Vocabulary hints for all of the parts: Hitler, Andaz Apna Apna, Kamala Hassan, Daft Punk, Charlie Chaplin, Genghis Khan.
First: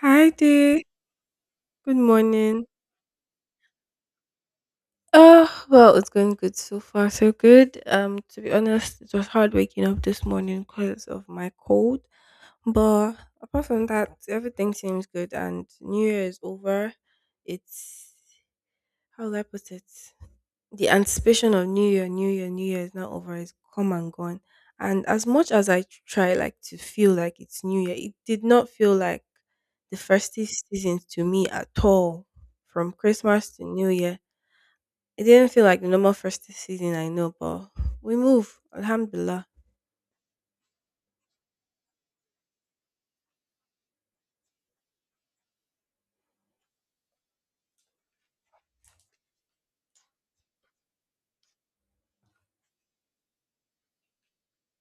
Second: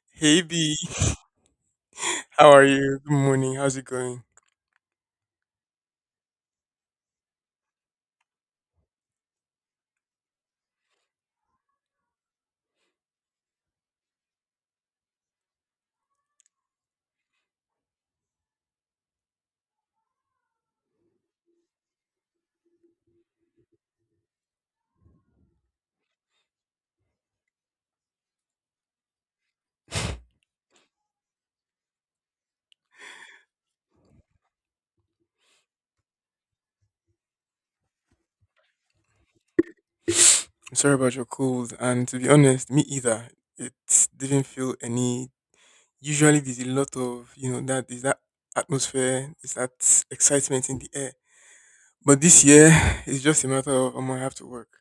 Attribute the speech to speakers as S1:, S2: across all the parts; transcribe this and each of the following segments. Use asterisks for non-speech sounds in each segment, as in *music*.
S1: Hi
S2: Hey B,
S1: there. Good
S2: how are
S1: morning.
S2: you? Good morning. How's it going?
S1: Oh, well, it's going good so far. So good. To be honest, it was hard waking up this morning because of my cold. But apart from that, everything seems good and New Year is over. It's how do I put it? The anticipation of New Year, New Year, New Year is not over, it's come and gone. And as much as I try like to feel like it's New Year, it did not feel like the festive season to me at all. From Christmas to New Year. It didn't feel like the normal festive season I know, but we move. Alhamdulillah.
S2: I'm sorry about your cold, and to be honest, me either. It didn't feel any. Usually, there's a lot of that is that atmosphere, is that excitement in the air. But this year, *sighs* it's just a matter of I'm gonna have to work.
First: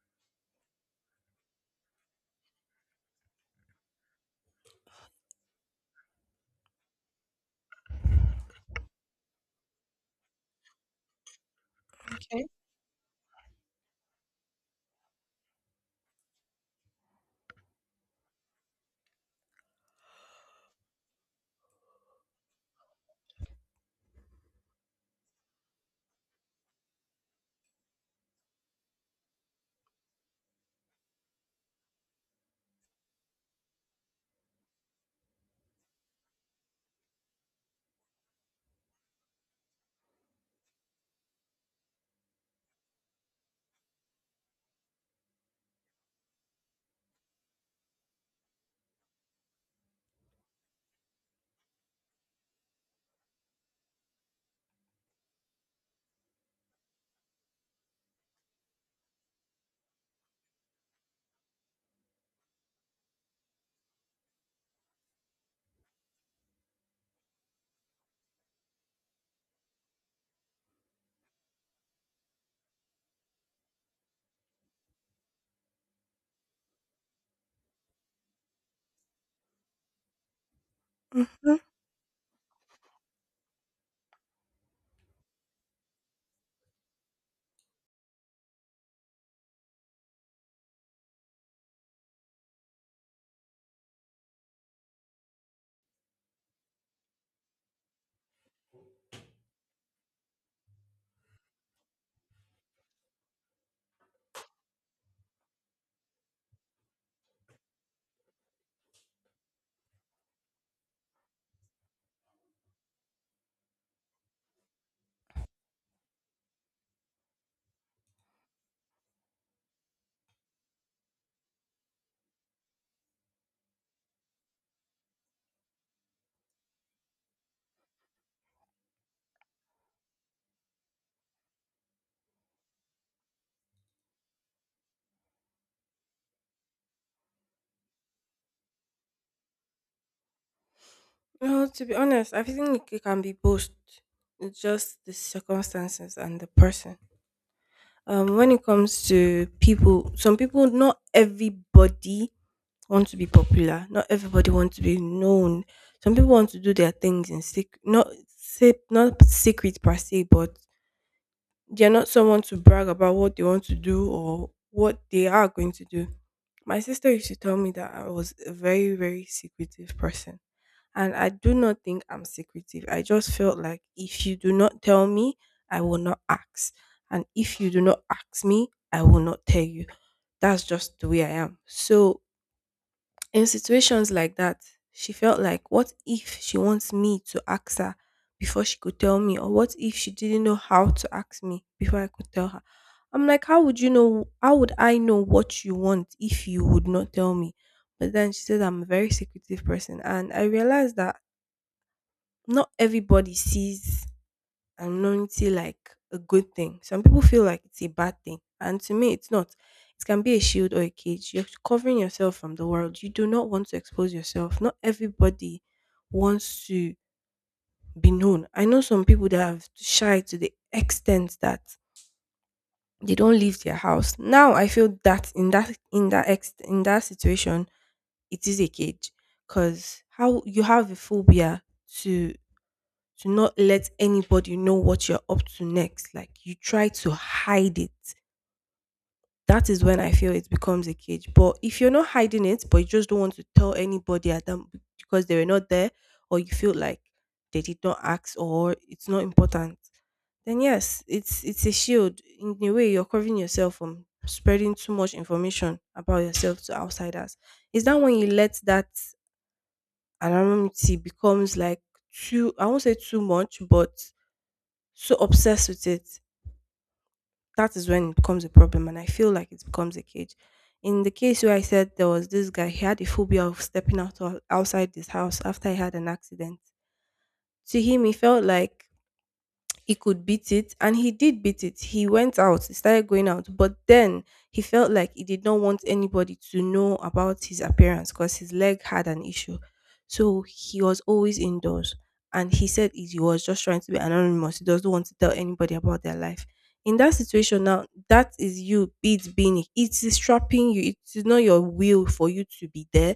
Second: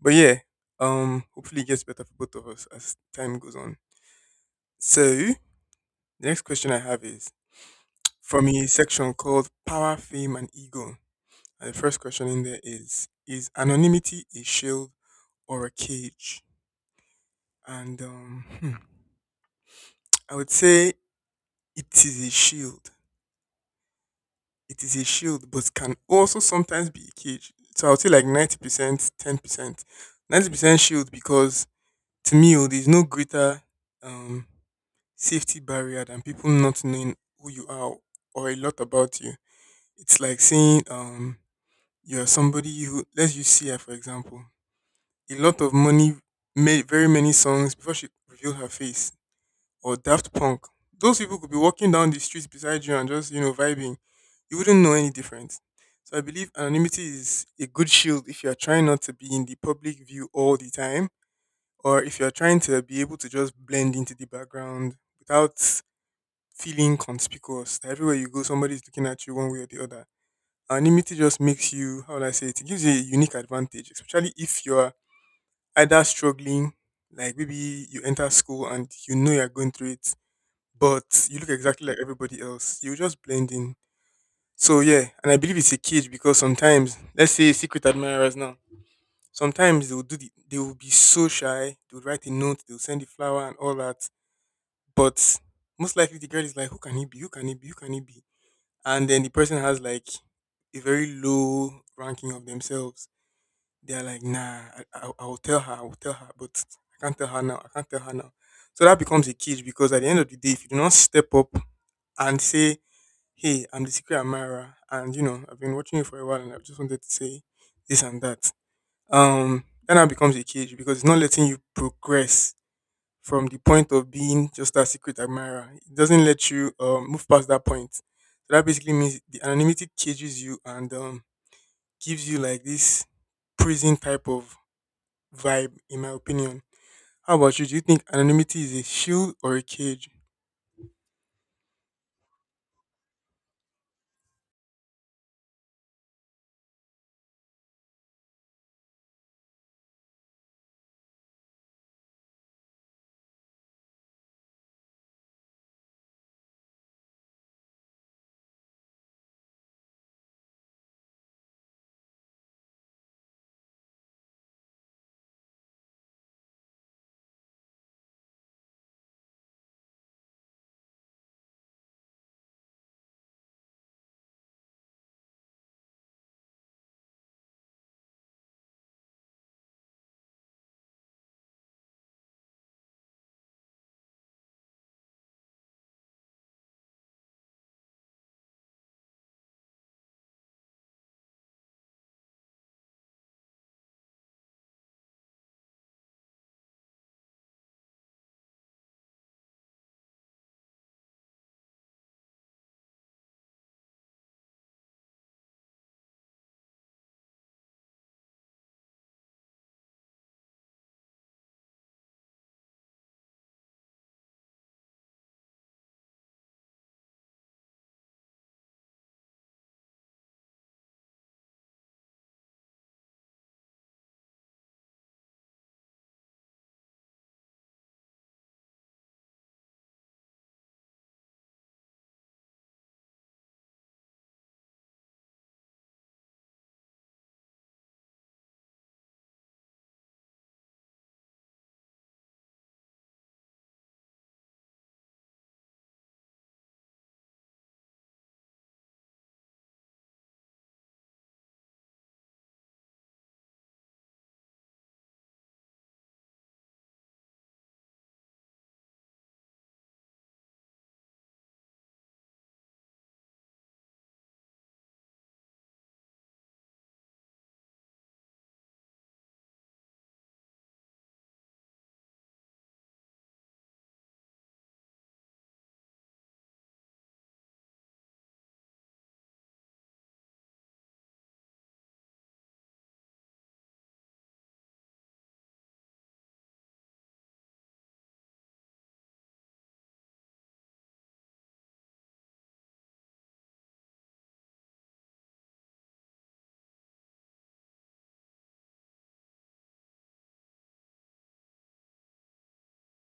S2: But yeah, hopefully it gets better for both of us as time goes on. So the next question I have is from a section called Power, Fame, and Ego. And the first question in there is anonymity a shield or a cage? And um, hmm, I would say it is a shield. It is a shield, but can also sometimes be a cage. So I would say like 90%, 10%. 90% shield because to me, oh, there's no greater um, safety barrier than people not knowing who you are or a lot about you. It's like saying you're somebody who, let's use CI for example. A lot of money, made very many songs before she revealed her face. Or Daft Punk. Those people could be walking down the streets beside you and just, you know, vibing. You wouldn't know any difference. So I believe anonymity is a good shield if you are trying not to be in the public view all the time, or if you are trying to be able to just blend into the background without feeling conspicuous. Everywhere you go, somebody is looking at you one way or the other. Anonymity just makes you, how would I say it, it gives you a unique advantage, especially if you're either struggling, like maybe you enter school and you know you're going through it, but you look
S1: Mm-hmm.
S2: exactly like everybody else. You just blend in. So yeah, and I believe it's a cage because sometimes, let's say secret admirers now, sometimes they will do they will be so shy, they will write a note, they will send the flower and all that. But most likely the girl is like, who can he be? Who can he be? Who can he be? And then the person has like a very low ranking of themselves, they're like, nah, I will tell her, I will tell her, but I can't tell her now, I can't tell her now. So that becomes a cage because at the end of the day, if you do not step up and say, hey, I'm the secret admirer, and you know, I've been watching you for a while and I've just wanted to say this and that, that now becomes a cage because it's not letting you progress from the point of being just that secret admirer. It doesn't let you move past that point. So that basically means the anonymity cages you and gives you like this prison type of vibe, in my opinion. How about you? Do you think anonymity is a shield or a cage?
S1: Well, to be honest, I think it can be both. It's just the circumstances and the person. When it comes to people, some people, not everybody want to be popular. Not everybody wants to be known. Some people want to do their things in secret, not say not secret per se, but they're not someone to brag about what they want to do or what they are going to do. My sister used to tell me that I was a very, very secretive person. And I do not think I'm secretive. I just felt like if you do not tell me, I will not ask. And if you do not ask me, I will not tell you. That's just the way I am. So in situations like that, she felt like, what if she wants me to ask her before she could tell me? Or what if she didn't know how to ask me before I could tell her? I'm like, how would you know? How would I know what you want if you would not tell me? But then she said, I'm a very secretive person. And I realized that not everybody sees and loyalty like a good thing. Some people feel like it's a bad thing, and to me, it's not. It can be a shield or a cage. You're covering yourself from the world. You do not want to expose yourself. Not everybody wants to be known. I know some people that have shy to the extent that they don't leave their house. Now I feel that in that situation, it is a cage because how you have a phobia to to not let anybody know what you're up to next. Like you try to hide it. That is when I feel it becomes a cage. But if you're not hiding it, but you just don't want to tell anybody at them because they were not there, or you feel like they did not ask or it's not important, then yes, it's a shield. In a way, you're covering yourself from spreading too much information about yourself to outsiders. Is that when you let that anonymity becomes like too, I won't say too much, but so obsessed with it, that is when it becomes a problem. And I feel like it becomes a cage. In the case where I said there was this guy, he had a phobia of stepping out outside his house after he had an accident. To him, he felt like he could beat it and he did beat it. He went out, he started going out, but then he felt like he did not want anybody to know about his appearance because his leg had an issue, so he was always indoors, and he said he was just trying to be anonymous. He doesn't want to tell anybody about their life. In that situation, now that is, you it being, it is trapping you, it is not your will for you to be there,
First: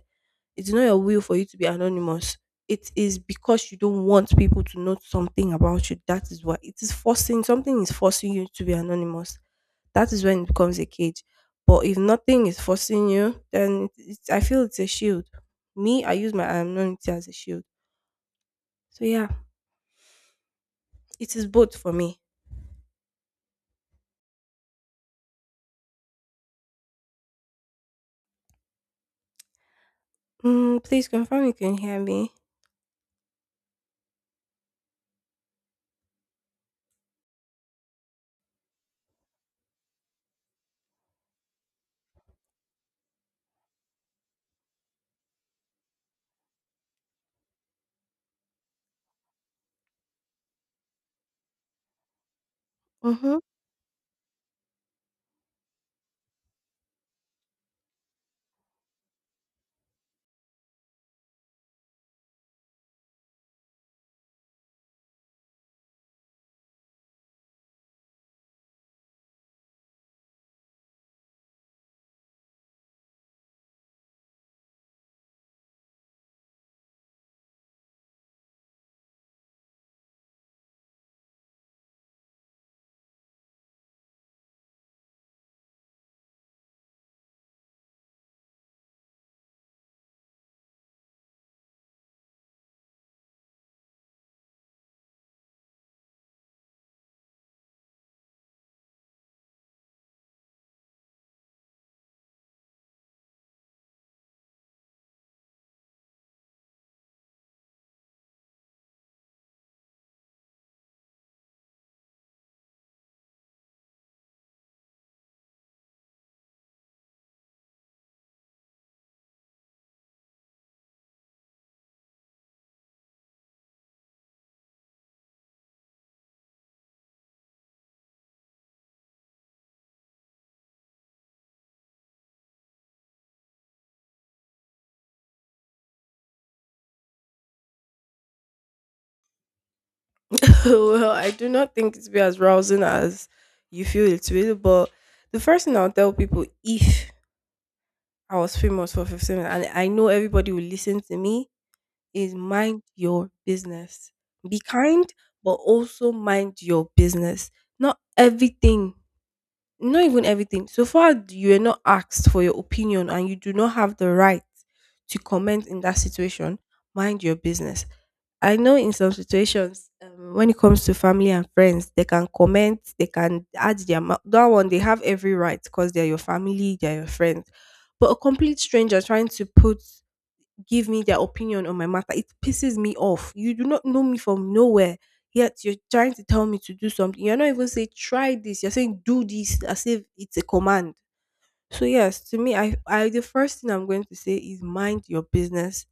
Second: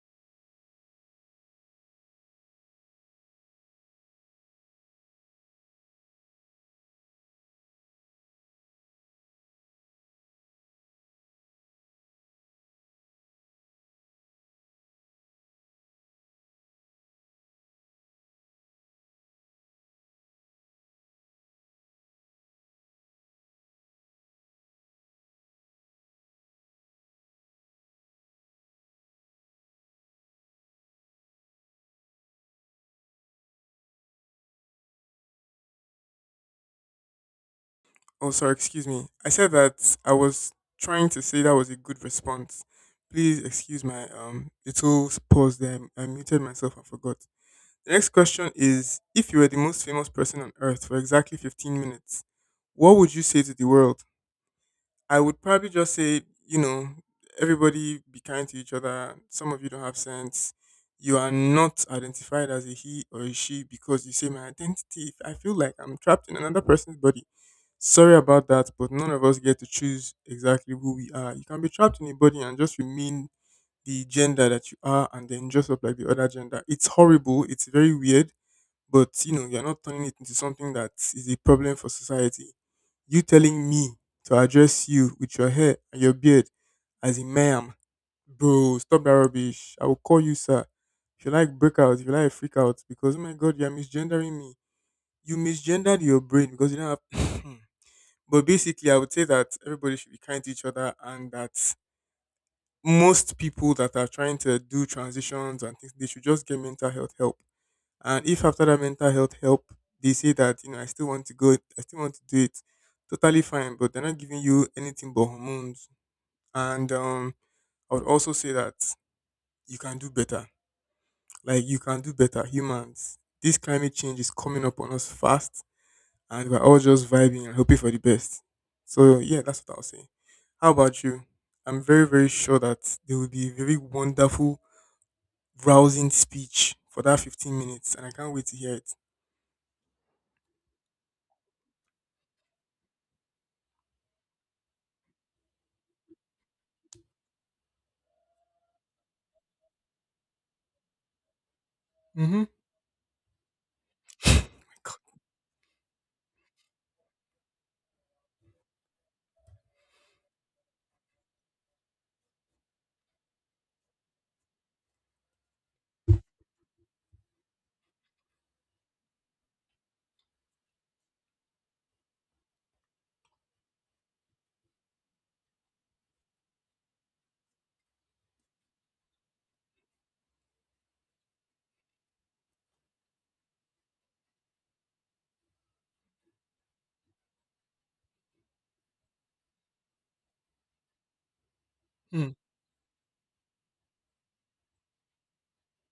S1: it's not your will for you to be anonymous, it is because you don't want people to know something about you. That is why it is forcing, something is forcing you to be anonymous. That is when it becomes a cage. But if nothing is forcing you, then it's, I feel it's a shield. Me, I use my anonymity as a shield. So yeah, it is both for me. Mm, please confirm you can hear me.
S2: Oh, sorry, excuse me. I said that I was trying to say that was a good response. Please excuse my little pause there. I muted myself. I forgot. The next question is, if you were the most famous person on earth for exactly 15 minutes, what would you
S1: Mm-hmm.
S2: say to the world? I would probably just say, you know, everybody be kind to each other. Some of you don't have sense. You are not identified as a he or a she because you say my identity. I feel like I'm trapped in another person's body. Sorry about that, but none of us get to choose exactly who we are. You can be trapped in a body and just remain the gender that you are and then dress up like the other gender. It's horrible. It's very weird, but you know, you're not turning it into something that is a problem for society. You telling me to address you with your hair and your beard as a ma'am, bro, stop that rubbish. I will call you sir. If you like break out, if you like freak out, because oh my god, you're misgendering me. You misgendered your brain because you don't have *coughs* *clears throat* but basically I would say that everybody should be kind to each other and that most people that are trying to do transitions and things, they should just get mental health help, and if after that mental health help, they say that you know I still want to go, I still want to do it, totally fine. But they're not giving you anything but hormones. And I would also say that you can do better. Like you can do better, humans. This climate change is coming up on us fast, and we're all just vibing and hoping for the best. So yeah, that's what I'll say. How about you? I'm very very sure that there will be a very wonderful, rousing speech for that 15 minutes, and I can't wait to hear it.
S1: *laughs* Well, I do not think it's be as rousing as you feel it will, but the first thing I'll tell people if I was famous for 15 minutes and I know everybody will listen to me is mind your business. Be kind,
S2: Mm-hmm.
S1: but also mind your business. Not everything, not even everything. So far, you are not asked for your opinion and you do not have the right to comment in that situation. Mind your business. I know in some situations, when it comes to family and friends, they can comment, they can add their mouth. That one, they have every right because they're your family, they're your friends. But a complete stranger trying to put give me their opinion on my matter. It pisses me off. You do not know me from nowhere. Yet you're trying to tell me to do something. You're not even saying try this. You're saying do this as if it's a command. So yes, to me, I the first thing I'm going to say is mind your business,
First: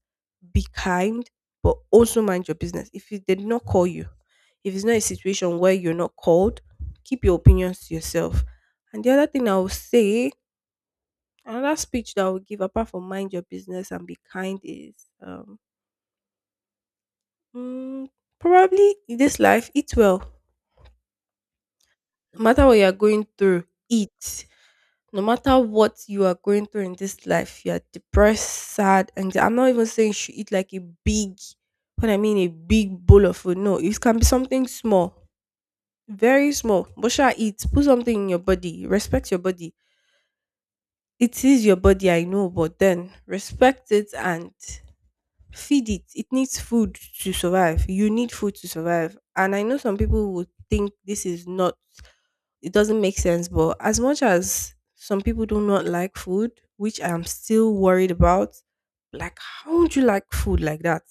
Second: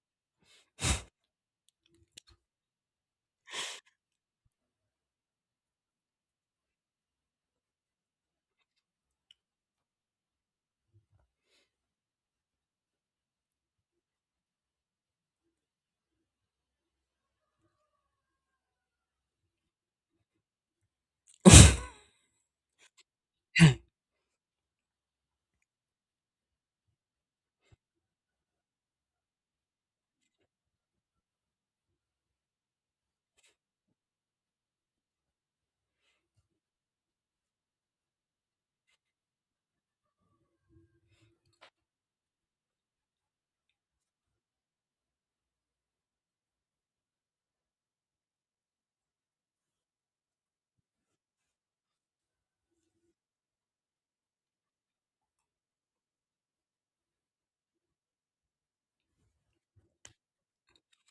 S1: be kind, but also mind your business. If it did not call you, if it's not a situation where you're not called, keep your opinions to yourself. And the other thing I will say, another speech that I will give apart from mind your business and be kind is um Mm, probably in this life, eat well. No matter what you are going through, eat. No matter what you are going through in this life, you are depressed, sad, and I'm not even saying you should eat like a big, what I mean, a big bowl of food. No, it can be something small, very small. But shall eat? Put something in your body. Respect your body. It is your body, I know, but then respect it and feed it. It needs food to survive. You need food to survive. And I know some people would think this is not, it doesn't make sense. But as much as some people do not like food, which I'm still worried about, like, how would you like food like that?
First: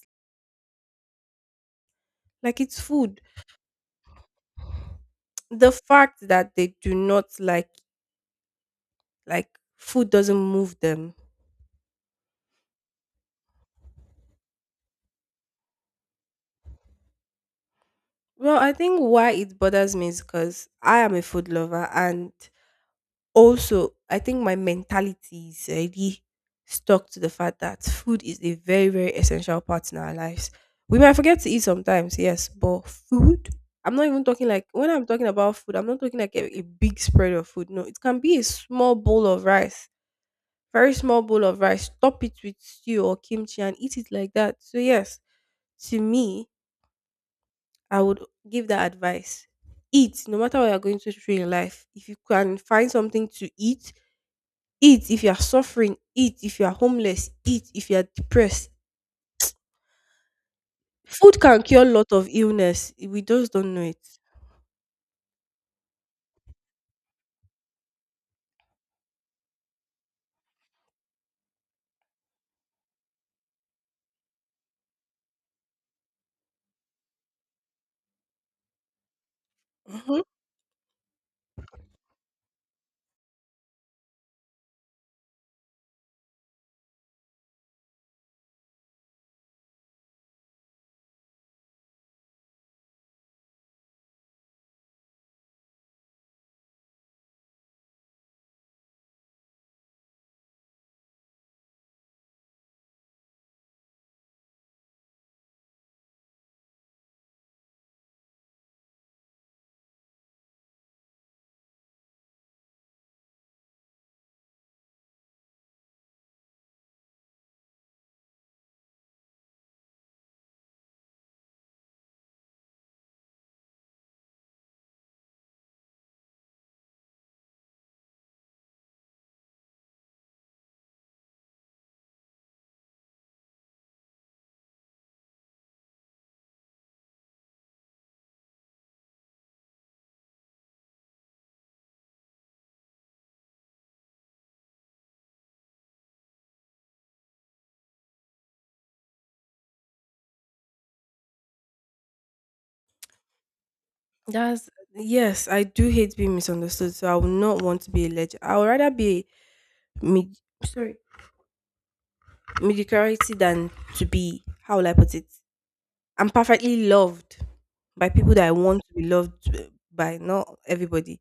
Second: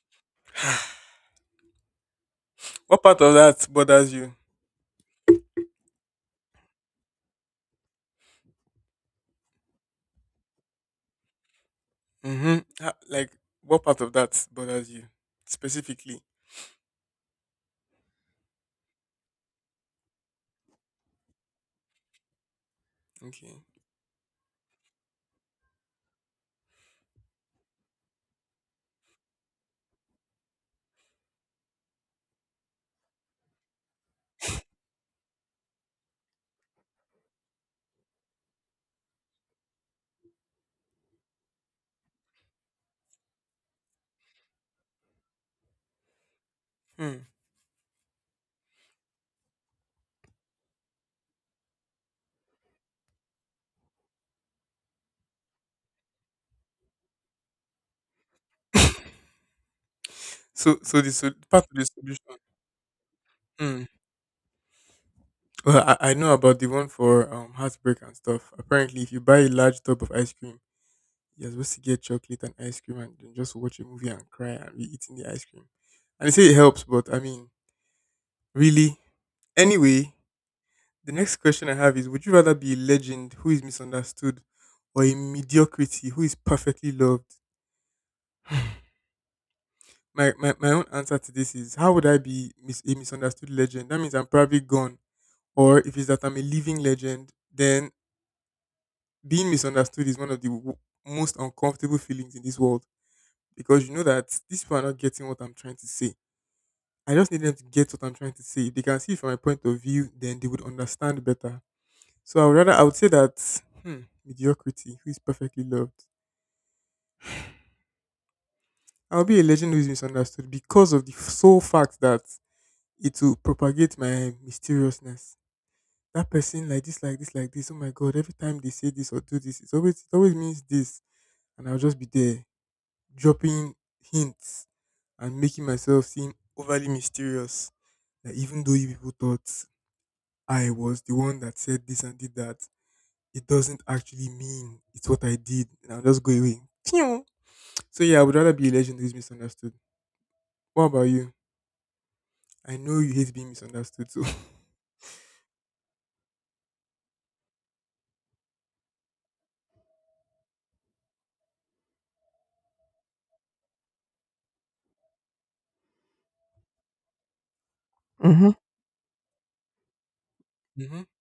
S1: Like, it's
S2: What part
S1: food.
S2: of that bothers you?
S1: The fact that they do not like, like, food doesn't move them.
S2: Mm-hmm. Like, what part of that bothers you specifically?
S1: Well, I think why it bothers me is because I am a food lover. And
S2: Okay.
S1: also, I think my mentality is already stuck to the fact that food is a very, very essential part in our lives. We might forget to eat sometimes, yes, but food. I'm not even talking like, when I'm talking about food, I'm not talking like a big spread of food. No, it can be a small bowl of rice, very small bowl of rice. Top it with stew or kimchi and eat it like that. So, yes, to me,
S2: Hmm.
S1: I would give that advice. Eat no matter what you're going to through in life. If you can find something to eat, eat. If you are suffering, eat. If you are homeless, eat. If you are depressed.
S2: *laughs* So,
S1: Food can
S2: part of
S1: cure
S2: the
S1: a lot of
S2: solution.
S1: illness. We just don't know
S2: Hmm.
S1: it.
S2: Well, I know about the one for heartbreak and stuff. Apparently, if you buy a large tub of ice cream, you're supposed to get chocolate and ice cream, and then just watch a movie and cry and be eating the ice cream. And they say it helps, but I mean, really. Anyway,
S1: Hmm.
S2: the next question I have is, would you rather be a legend who is misunderstood or a mediocrity who is perfectly loved? *sighs* My own answer to this is, how would I be a misunderstood legend? That means I'm probably gone. Or if it's that I'm a living legend, then being misunderstood is one of the most uncomfortable feelings in this world because you know that these people are not getting what I'm trying to say. I just need them to get what I'm trying to say. If they can see it from my point of view, then they would understand better. So I would say that hmm, mediocrity, who is perfectly loved, I'll be a legend who is misunderstood because of the sole fact that it will propagate my mysteriousness. That person like this, like this, like this. Oh my god! Every time they say this or do this, it always means this, and I'll just be there dropping hints and making myself seem overly mysterious. That even though you people thought I was the one that said this and did that, it doesn't actually mean it's what I did. And I'll just go away. *laughs* So yeah, I would rather be a legend who's misunderstood. What about you? I know you hate being misunderstood, so
S1: That's, yes, I do hate being misunderstood, so I would not want to be a legend. I would rather be a mid, sorry, mediocrity than to be, how will I put it, I'm perfectly loved by people that
S2: hmm.
S1: I want to be loved by, not
S2: Hmm. *laughs*
S1: everybody,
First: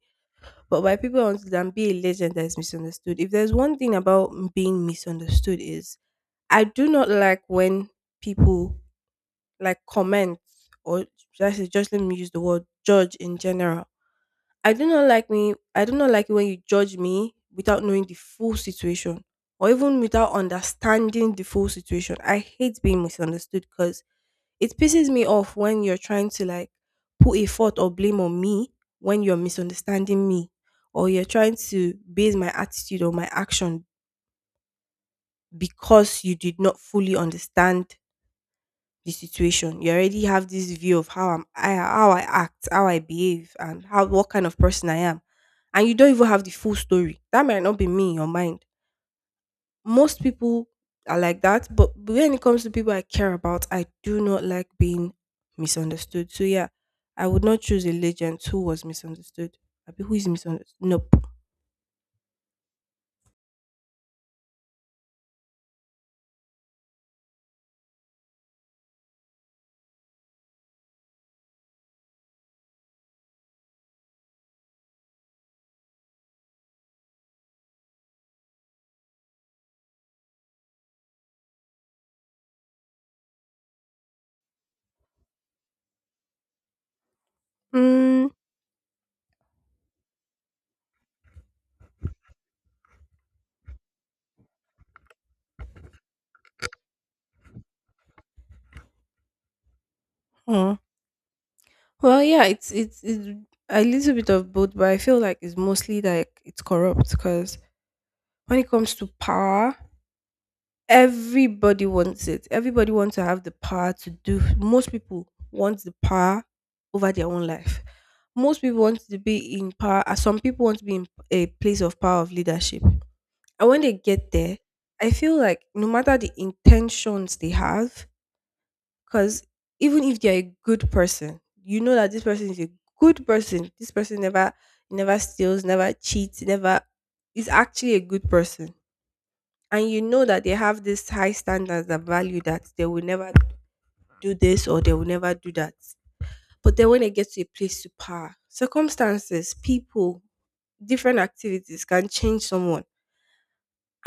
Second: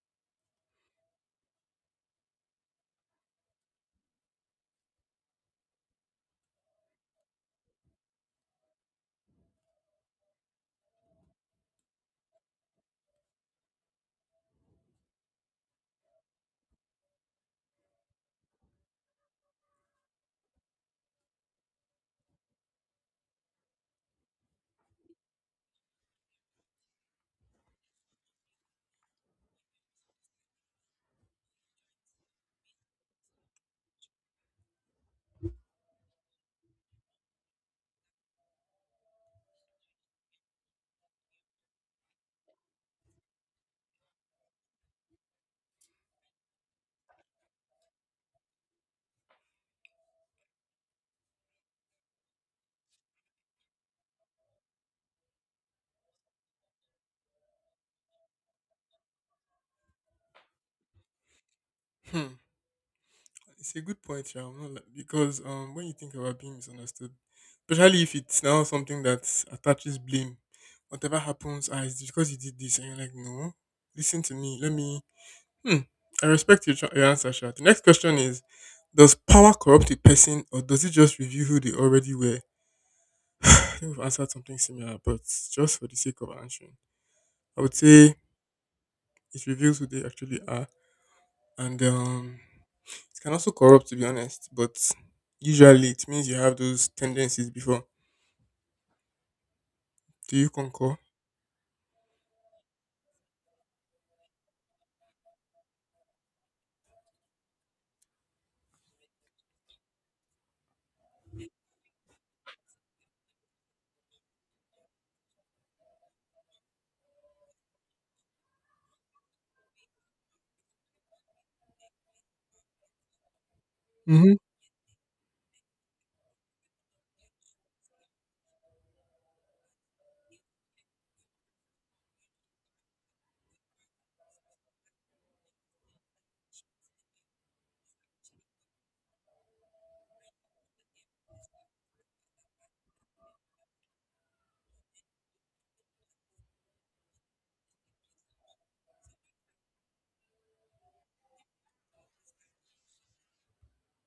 S1: but by people I want to, than be a legend that is misunderstood. If there's one thing about m- being misunderstood is I do not like when people like comment or should I say, just let me use the word judge in general. I do not like it when you judge me without knowing the full situation or even without understanding the full situation. I hate being misunderstood because it pisses me off when you're trying to like put a fault or blame on me when you're misunderstanding me or you're trying to base my attitude or my action because you did not fully understand the situation. You already have this view of how how I act, how I behave, and how what kind of person I am, and you don't even have the full story. That might not be me in your mind. Most people are like that, but when it comes to people I care about, I do not like being misunderstood. So yeah, I would not choose a legend who was misunderstood. Abi, who is misunderstood? Nope.
S2: Hmm. It's a good point, yeah. I'm not because when you think about being misunderstood, especially if it's now something that attaches blame, whatever happens, ah, it's because you did this, and you're like, no, listen to me. Let me. Hmm. I respect your, your answer, Sha. The next question is, does power corrupt a person, or does it just reveal who they already were? *sighs* I think we've answered something similar, but just for the sake of answering, I would say
S1: Mm,
S2: it reveals who they actually are. And it can also corrupt, to be honest, but usually it means you have those tendencies before. Do you
S1: huh.
S2: concur?
S1: Well, yeah, it's a little bit of both, but I feel like it's mostly like it's corrupt because when it comes to power, everybody wants it. Everybody wants to have the power to do. Most people want the power over their own life. Most people want to be in power. Some people want to be in a place of power of leadership. And when they get
S2: Mm-hmm.
S1: there, I feel like no matter the intentions they have, because even if they're a good person, you know that this person is a good person. This person never steals, never cheats, never is actually a good person and you know that they have this high standards that value that they will never do this or they will never do that. But then when they get to a place to power, circumstances, people, different activities can change someone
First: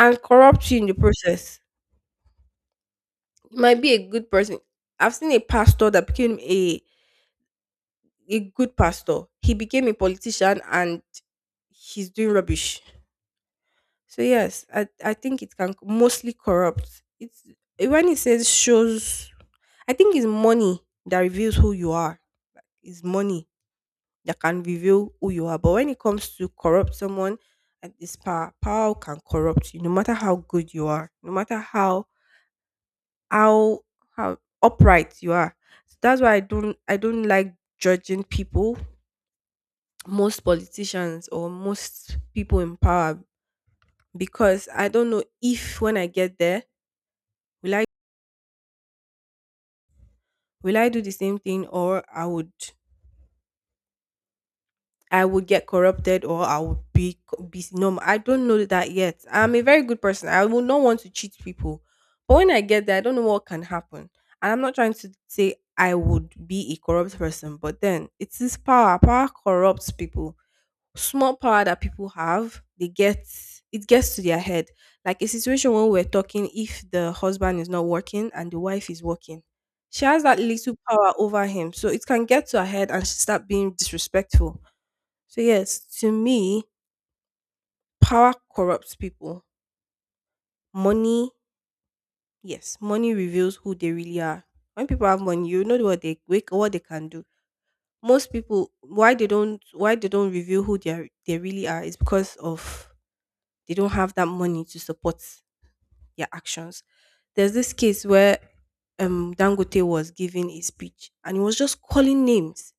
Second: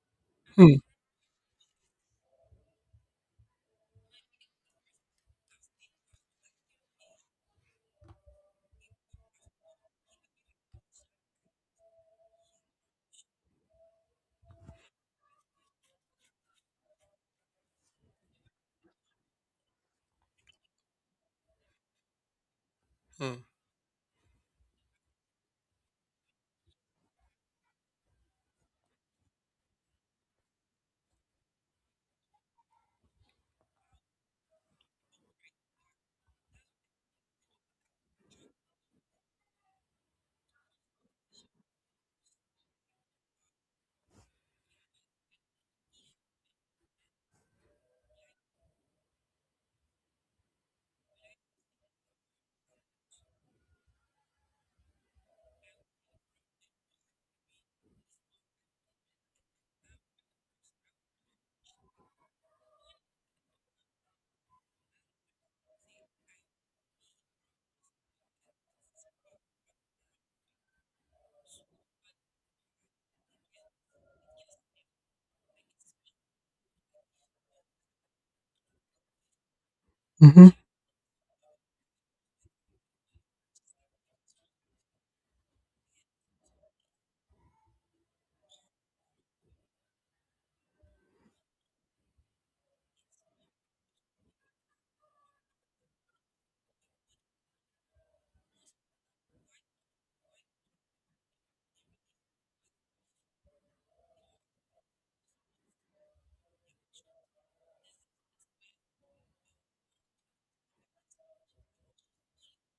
S1: and corrupt you in the process. You might be a good person. I've seen a pastor that became a good pastor. He became a politician and he's doing rubbish. So yes, I think it can mostly corrupt. It's when it says shows, I think it's money that reveals who you are. It's
S2: Hmm.
S1: money that can reveal who you are. But when it comes to corrupt someone, and this power, power can corrupt you. No matter how good you are, no matter how how upright you are. So that's why I don't like judging people, most politicians or most people in power, because I don't know if when I get there will will I do the same thing or I would get corrupted or I would be no I don't know that yet. I'm a very good person. I will not want to cheat people. But when I get there, I don't know what can happen. And I'm not trying to say I would be a corrupt person, but then it is power. Power corrupts people. Small power that people have, they get it gets to their head. Like a situation when we're talking, if the husband is not working and the wife is working, she has that
S2: Mm-hmm.
S1: little power over him. So it can get to her head and she start being disrespectful. So yes, to me, power corrupts people. Money, yes, money reveals who they really are. When people have money, you know what they wake what they can do. Most people why they don't reveal who they are, they really are is because of they don't have that money to support their actions. There's this case where Dangote was giving a speech and he was just calling names.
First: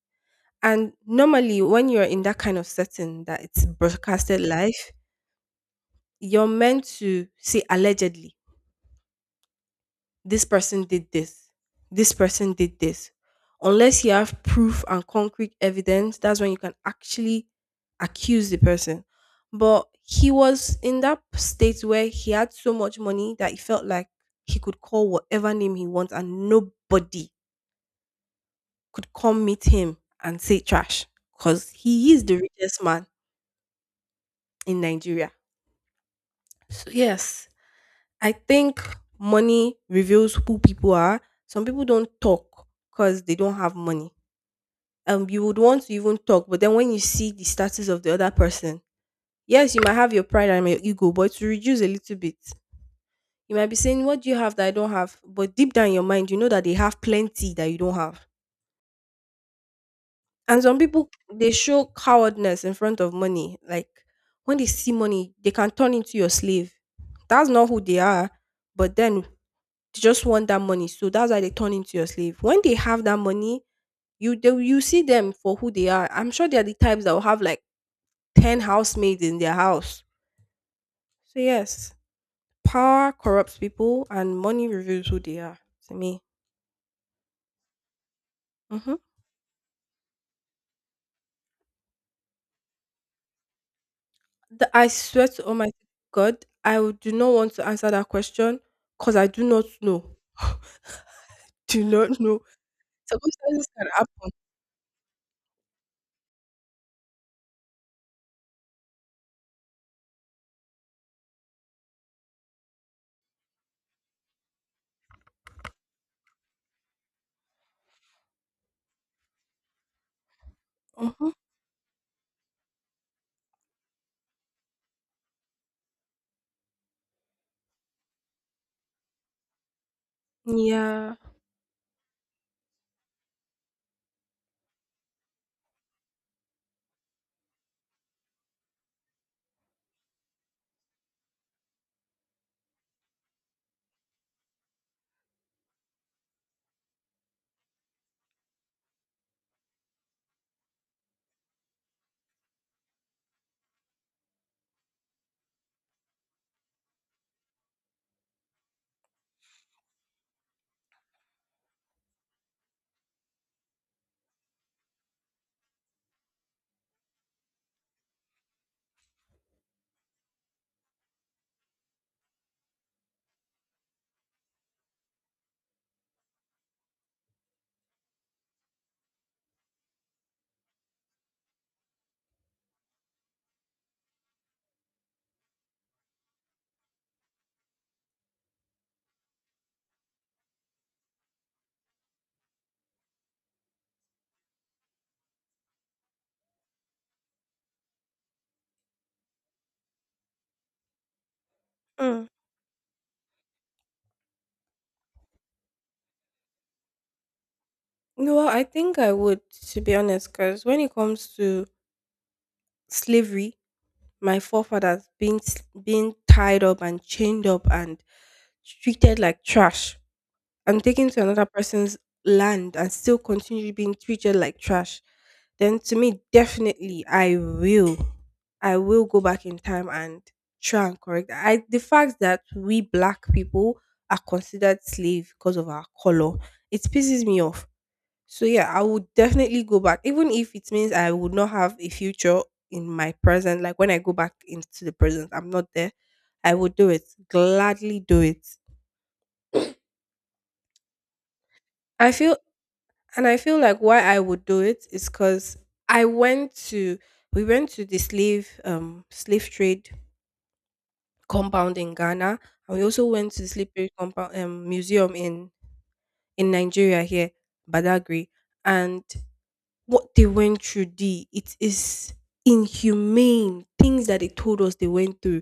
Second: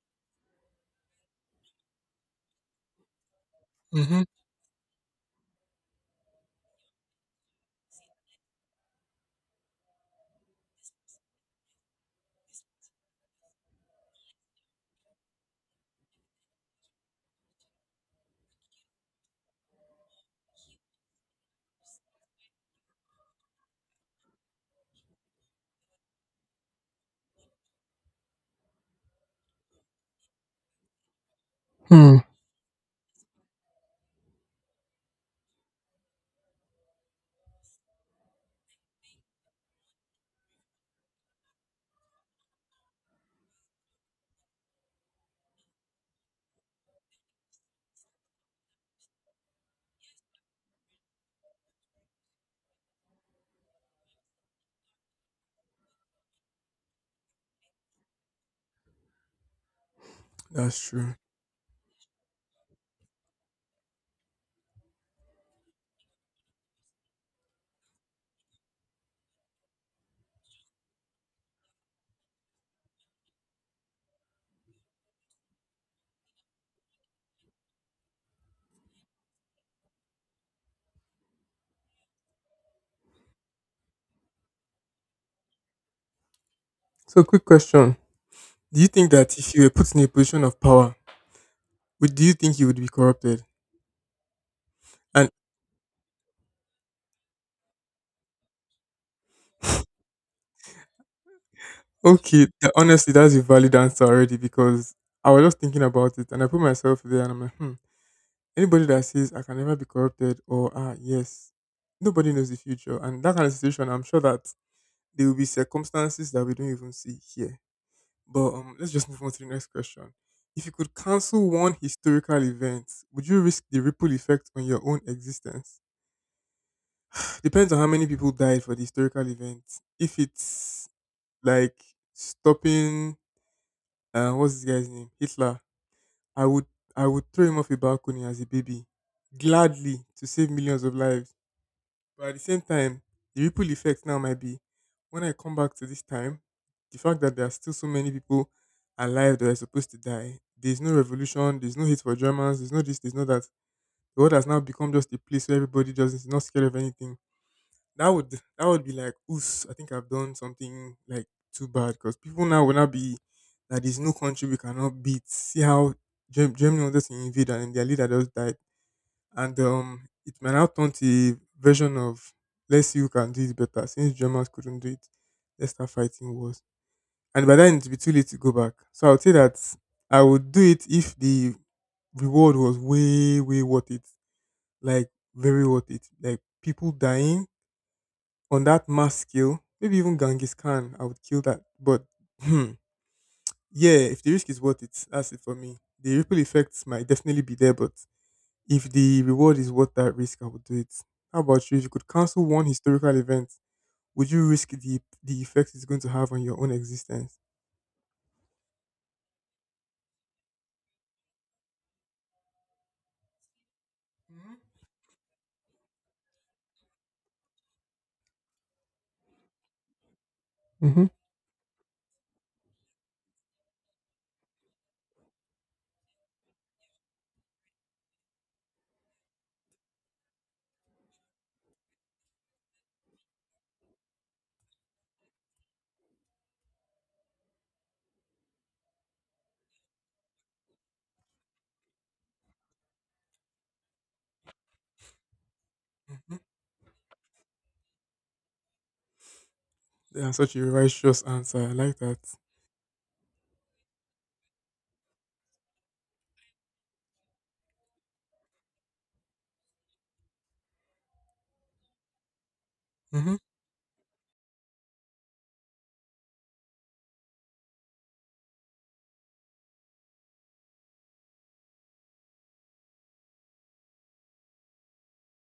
S1: And normally, when you're in that kind of setting that it's
S2: Mm-hmm.
S1: broadcasted live, you're meant to say allegedly this person did this, this person did this. Unless you have proof and concrete evidence, that's when you can actually accuse the person. But he was in that state where he had so much money that he felt like he could call whatever name he wants and nobody could come meet him and say trash because he
S2: Hmm.
S1: is the richest man in Nigeria. So, yes, I think money reveals who people are. Some people don't talk because they don't have money. You would want to even talk, but then when you see the status of the other person, yes you might have your pride and your ego but to reduce a little bit, you might be saying what do you have that I don't have, but deep down in your mind you know that they have plenty that you don't have. And some
S2: That's
S1: people
S2: true.
S1: they show cowardness in front of money, like when they see money they can turn into your slave. That's not who they are, but then they just want that money, so that's why they turn into your slave. When they have that money, you see them for who they are. I'm sure they are the types that will have like 10 housemaids in their house. So, yes, power corrupts people and money reveals who they are, to me.
S2: So, quick question. Do you
S1: Hmm.
S2: think that if you were put in a position of power, would do you think you would be corrupted?
S1: The, I swear
S2: And
S1: to Almighty God, I would- do not want to answer that question because I do not know. *laughs* Do not know.
S2: okay, that, honestly, that's a
S1: Circumstances
S2: valid
S1: can
S2: answer
S1: happen.
S2: already because I was just thinking about it and I put myself there and I'm like, hmm. Anybody that says I can never be corrupted or ah yes, nobody knows the future, and that kind of situation, I'm sure that there will be circumstances that we don't even see here. But let's just move on to the next question. If you could
S1: Hmm.
S2: cancel one historical event, would you risk the ripple effect on your own existence? Depends on how many people died for the historical event. If it's
S1: Yeah.
S2: like stopping, what's this guy's name? Hitler. I would I would throw him off a balcony as a baby, gladly to save millions of lives. But at the same time, the ripple effect now might be when I come back to this time, the fact that there are still so many people alive that are supposed to die, there's no revolution, there's no hate for Germans, there's no this, there's no that. The world has now become just a place where everybody just is not scared of anything. That would be like, oof, I think I've done something like too bad because people now will not be that there's no country we cannot beat. See how Germany wanted to invade and their leader just died and it may now turn to a version of let's see who can do it better. Since Germans couldn't do it, let's start fighting wars. And by then it'll be too late to go back. So I would say that I would do it if the reward was way, way worth it. Like very worth it. Like people dying on that mass scale, maybe even Genghis Khan, I would kill that. Hmm, yeah, if the risk is worth it, that's it for me. The ripple effects might definitely be there, but if the reward is worth that risk, I would do it. How about you? If you could
S1: Mm.
S2: cancel one historical event, would you risk the effect it's going to have on your own existence?
S1: No, well, I think I would, to be honest, because when it comes to slavery, my forefathers being s- being tied up and chained up and treated like trash, and
S2: hmm
S1: taken to another person's land and still continue being treated like trash, then to me, definitely, I will go back in time and try and correct that. I the fact that we black people are considered slave because of our color, it pisses me off. So yeah, I would definitely go back, even if it means I would not have a future in my present. Like when I go back into the present, I'm not there.
S2: Mhm.
S1: I would do it gladly. Do it.
S2: Yeah, such a righteous answer. I like
S1: I
S2: that.
S1: feel. And I feel like why I would do it is because I went to we went to the slave slave trade compound in Ghana, and we also went
S2: hmm
S1: to the slave trade compound museum in Nigeria here, Badagry, and what they went through D, it is inhumane. Things that they told us they went through.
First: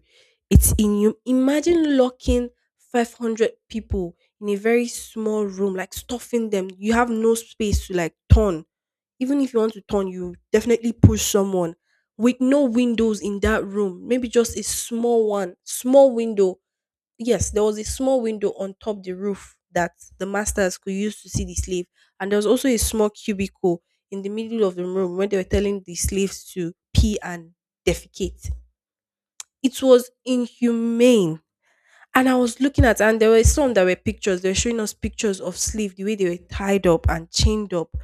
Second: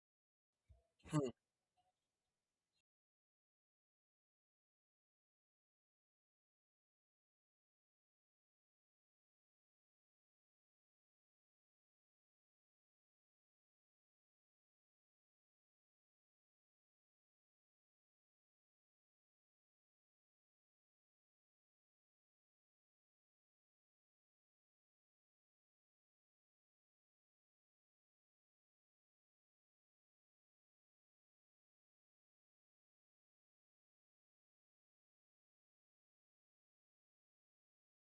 S1: It's inhum imagine locking 500 people in a very small room, like stuffing them. You have no space to like turn. Even if you want to turn, you definitely push someone with no windows in that room. Maybe just a small one, small window, yes, there was a small window on top the roof that the masters could use to see the slave, and there was also a small cubicle in the middle of the room where they were telling the slaves to pee and defecate. It was inhumane. And I was looking at, and there were some that were pictures. They were showing us pictures of slave, the way they were tied up and chained up.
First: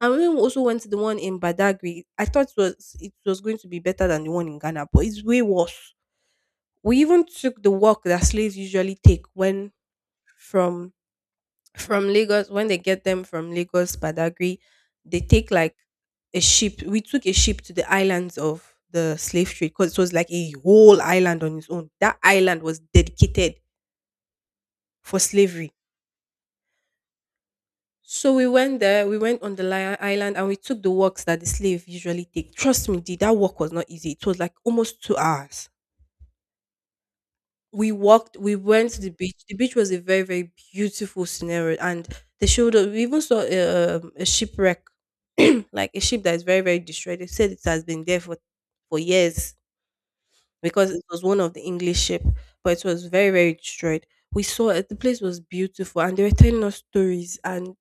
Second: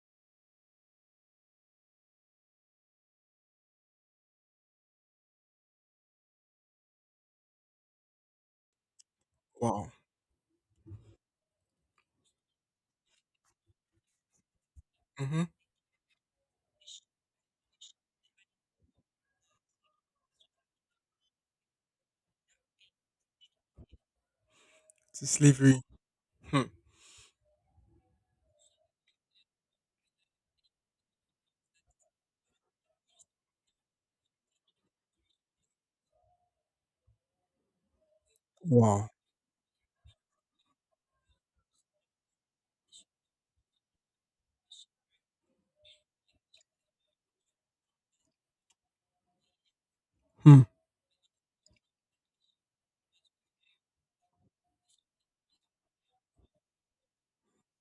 S1: And when we also went to the one in Badagry, I thought it was going to be better than the one in Ghana, but it's way worse. We even took the walk that slaves usually take when
S2: Wow.
S1: from from Lagos when they get them from Lagos Badagry, they
S2: hmm
S1: take like a ship. We took a ship to the islands of the slave trade because it was like a whole island on its own. That island was dedicated for
S2: To
S1: slavery.
S2: slavery. Hmm.
S1: So we went there, we went on the li- island and we took the walks that the slave usually take. Trust me, the, that walk was not easy. It was like almost 2 hours we walked. We went to
S2: Wow.
S1: the beach. The beach was a very very beautiful scenario, and they showed us we even saw a shipwreck, *clears throat* like a ship that is very very destroyed. They said it has been there for years
S2: Hmm.
S1: because it was one of the english ship, but it was very very destroyed. We saw it. The place was beautiful and they were telling us stories, and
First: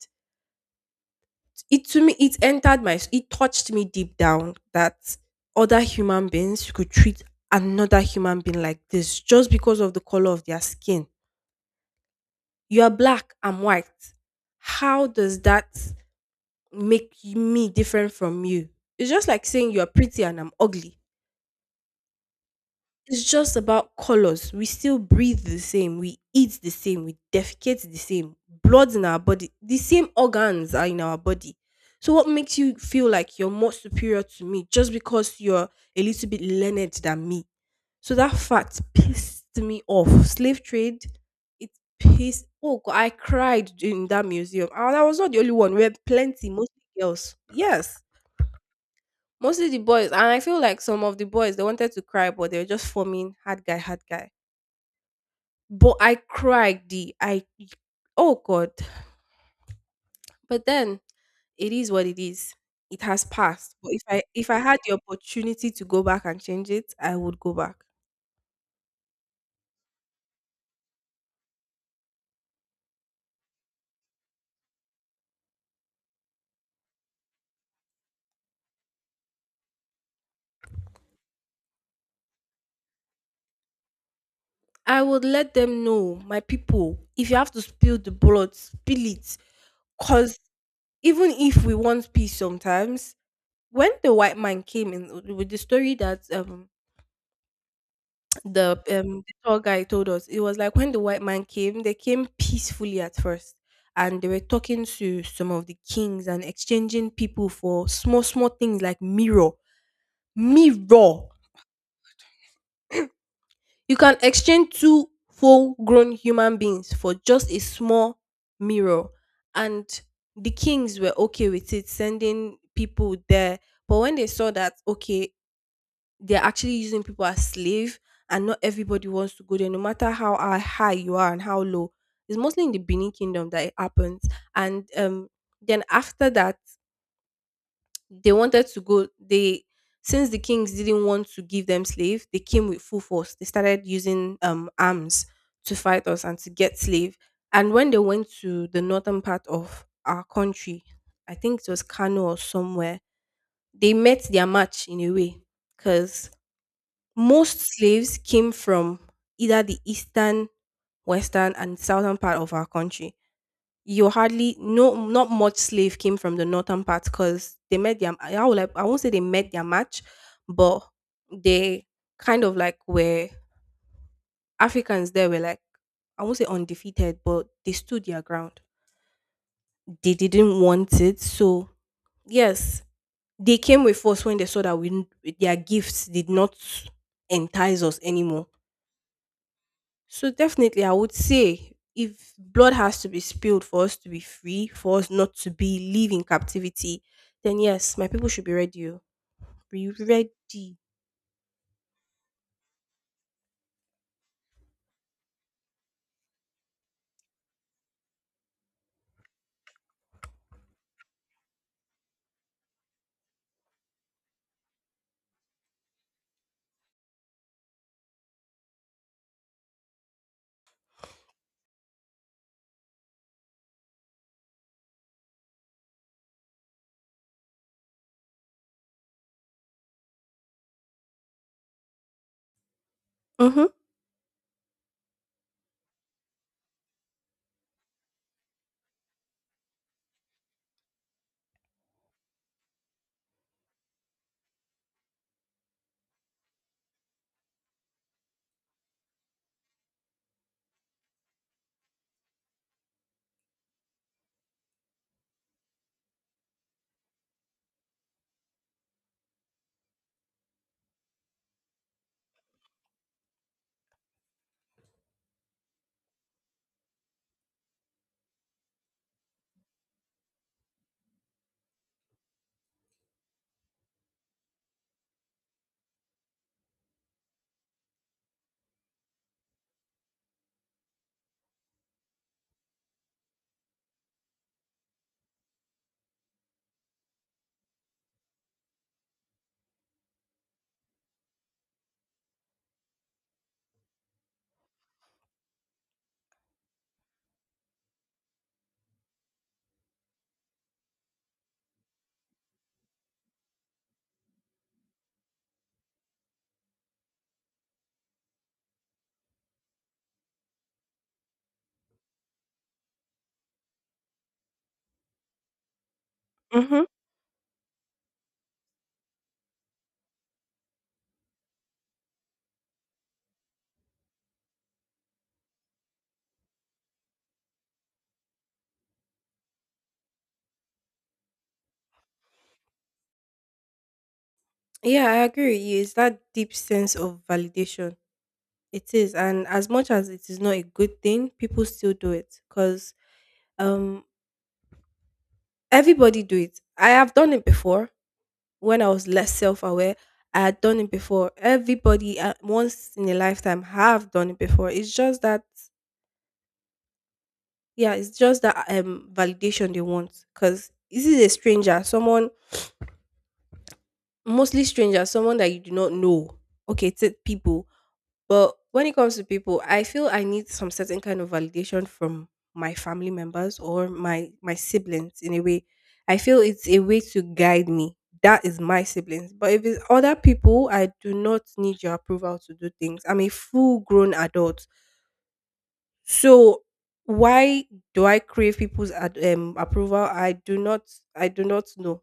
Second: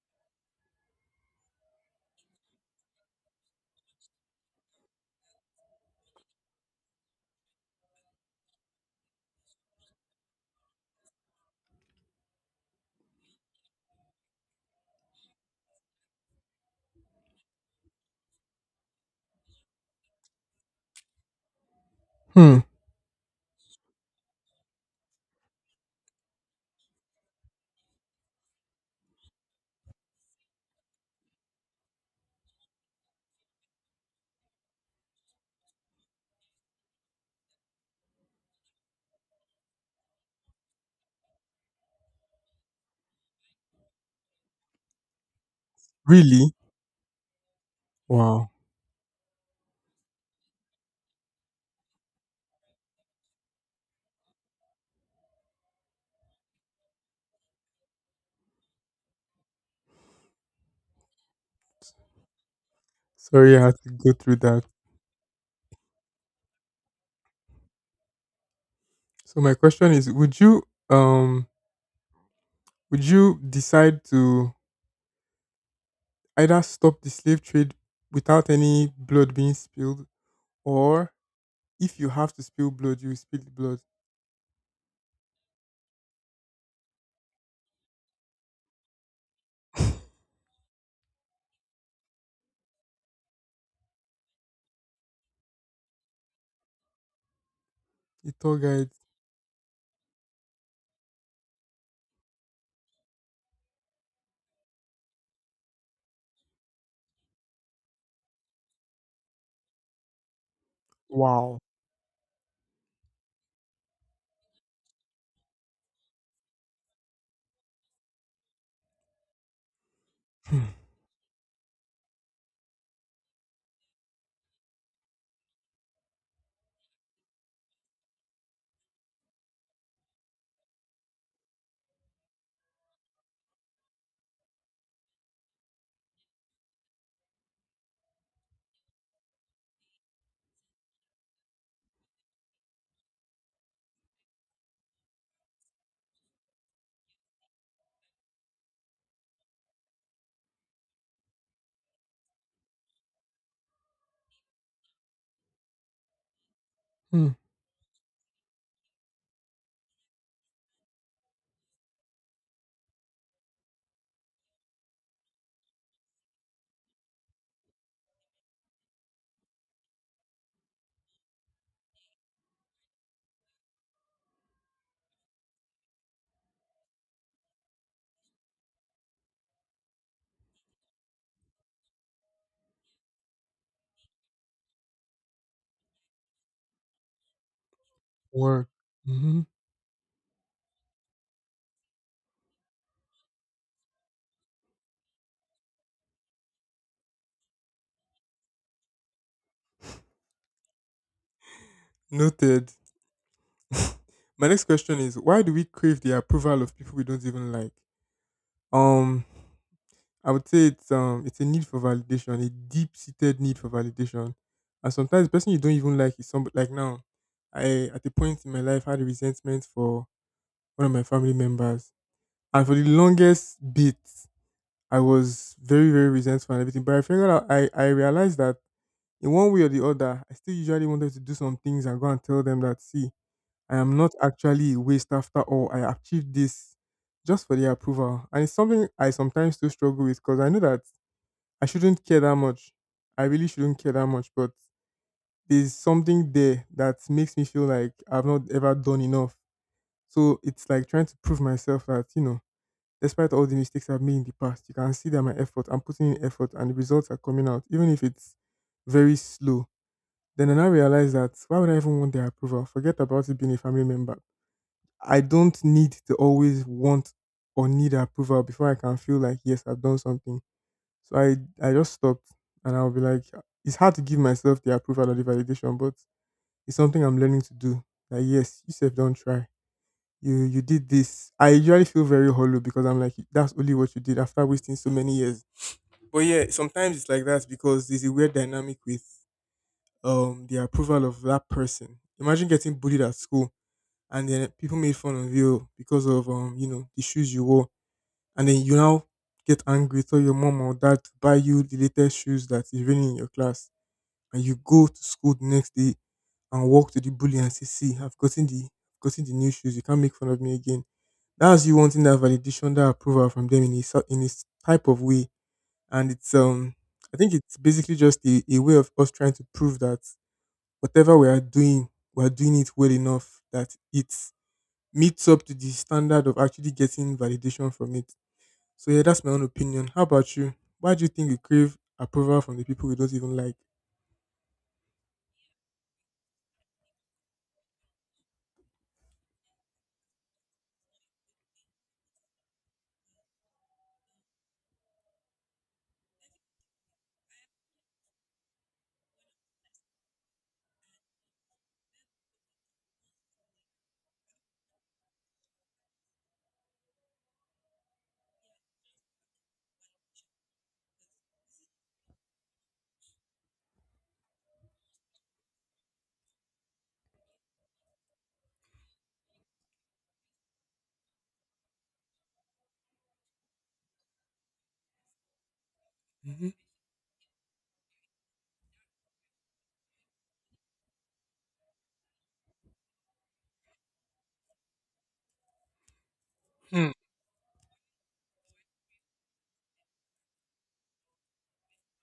S1: it to me it entered my it touched me deep down that other human beings could treat another human being like this just because of the color of their skin. You're black, I'm white. How does that make me different from you? It's just like saying you're pretty and I'm ugly.
S2: Hmm.
S1: It's just about colors. We still breathe the same, we eat the same, we defecate the same. Blood's in our body. The same organs are in our body. So what makes you feel like you're more superior to me just because you're a little bit learned than me? So that fact pissed me off. Slave trade, it pissed. Oh, God, I cried in that museum. And I was not the only one. We had plenty,
S2: Really?
S1: mostly girls. Yes.
S2: Wow.
S1: Mostly the boys, and I feel like some of the boys they wanted to cry, but they were just forming hard guy, hard guy. But I cried, D. I oh god. But then it is what it is. It has
S2: Sorry, I
S1: passed.
S2: had to
S1: But
S2: go through
S1: if I
S2: that.
S1: had the opportunity to go back and change it, I would go back.
S2: So my question is: um would you decide to either stop the slave trade without any blood being spilled, or if you have to spill blood, you will spill the blood.
S1: I would let them know, my people, if you have to spill the blood, spill it. Cause even if we want peace sometimes, when the white man came in with the story that
S2: A tour guide.
S1: the tour guy told us, it was like when the white man came they came peacefully at first, and they were talking to some of the kings and exchanging people for small small things like mirror.
S2: Wow.
S1: You can exchange two full grown human beings for just a small mirror, and the
S2: Hmm.
S1: kings were okay with it sending people there. But when they saw that okay they're actually using people as slave, and not everybody wants to go there no matter how high you are and how low. It's mostly in the benin kingdom that it happens. And then after that they wanted to go they since the kings didn't want to give them slave, they came with full force. They started using arms to fight us and to get slave. And when they went to the northern part of our country, I think it was kano or somewhere, they met their match in a way, because
S2: Hmm.
S1: most slaves came from either the eastern, western, and southern part of our country. You hardly no not much slave came from the northern part because they met their I would like I won't say they met their match, but they kind of like were Africans there were like I won't say undefeated, but they stood their ground. They didn't want it. So yes, they came with us when they saw that we their gifts did not entice us anymore.
S2: Work. hmm
S1: So definitely, I would say if blood has to be spilled for us to be free, for us not to be live in captivity, then yes, my people should be ready. Oh. Be ready.
S2: Noted. *laughs* My next question is, why do we crave the approval of people we don't even like? Um, I would say it's a need for validation, a deep seated need for validation. And sometimes the person you don't even like is somebody like now. I, at a point in my life, had a resentment for one of my family members. And for the longest bit, I was very, very resentful and everything. But I figured out I realized that in one way or the other, I still usually want them to do some things and go and tell them that, see,
S1: Mm-hmm.
S2: I am not actually a waste after all. I achieved this just for their approval. And it's something I sometimes still struggle with because I know that I shouldn't care that much. I really shouldn't care that much, but there's something there that makes me feel like I've not ever done enough. So it's like trying to prove myself that, you know, despite all the mistakes I've made in the past, you can see that my effort, I'm putting in effort and the results are coming out, even if it's very slow. Then I now realized that why would I even want their approval? Forget about it being a family member. I don't need to always want or need approval before I can feel like yes, I've done something. So I just stopped and I'll be like, it's hard to give myself the approval or the validation, but it's something I'm learning to do. Like yes, you said don't try. You did this. I usually feel very hollow because I'm like that's only what you did after wasting so many years. But yeah, sometimes it's like that because there's a weird dynamic with the approval of that person. Imagine getting bullied at school and then people made fun of you because of you know the shoes you wore, and then you now get angry, tell your mom or dad to buy you the latest shoes that is raining in your class, and you go to school the next day and walk to the bully and say, "See, I've gotten the new shoes. You can't make fun of me again." That's you wanting that validation, that approval from them in this type of way, and it's
S1: Mm-hmm.
S2: I think it's basically just a way of us trying to prove that whatever we are doing it well enough that it meets up to the standard of actually getting validation from it. So yeah, that's my own opinion. How about you? Why do you think we crave approval from the people we don't even like?
S1: Yeah, I agree with you. It's that deep sense of validation. It is, and as much as it is not a good thing, people still do it because um everybody do it. I have done it before when I was less self aware. I had done it before. Everybody once in a lifetime have done it before. It's just that yeah, it's just that validation they want, because this is a stranger, someone mostly stranger, someone that you do not know. Okay, it's people, but when it comes to people, I feel I need some certain kind of validation from my family members or my siblings in a way. I feel
S2: Mhm.
S1: it's a way to guide me. That is my siblings, but if it's other people, I do not need your approval to do things. I'm a full grown adult. So
S2: hmm
S1: why do I crave people's ad- approval? I do not. I do not know.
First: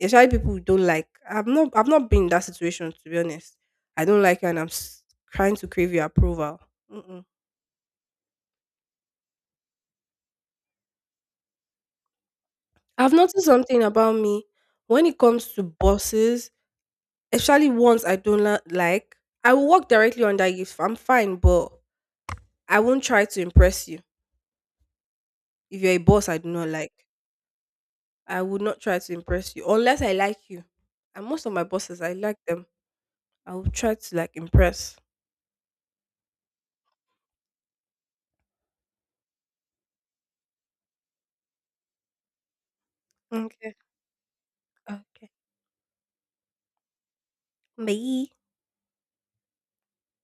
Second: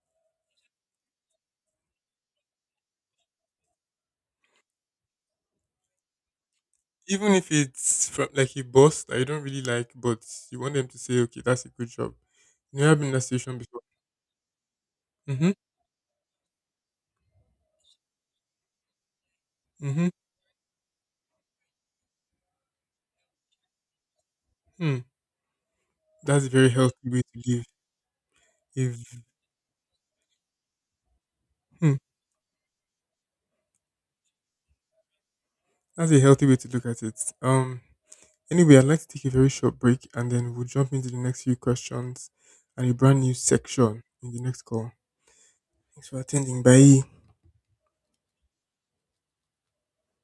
S1: Especially people who don't like. I've not. I've not been in that situation to be honest. I don't like you, and I'm s- trying to crave your approval. Mm-mm.
S2: Even if it's from like a boss that you don't really like, but you want them to say, "Okay, that's a good job." You never been in
S1: I've
S2: that
S1: noticed
S2: situation before.
S1: something about me when it comes
S2: Mm-hmm.
S1: to bosses, especially ones I don't la- like. I will work
S2: Mm-hmm.
S1: directly under you if I'm fine, but I won't try to impress you.
S2: Hmm.
S1: If you're a boss I
S2: That's a
S1: do not
S2: very
S1: like,
S2: healthy way to live.
S1: I would not try to
S2: If
S1: impress you unless I like you. And most of my
S2: hmm,
S1: bosses, I like them. I'll try to like impress.
S2: that's a healthy way to look at it. Anyway, I'd like to take a very short break and then we'll jump into the next few questions and a brand new
S1: Okay.
S2: section in the next call.
S1: Okay.
S2: Thanks for attending. Bye.
S1: Bye.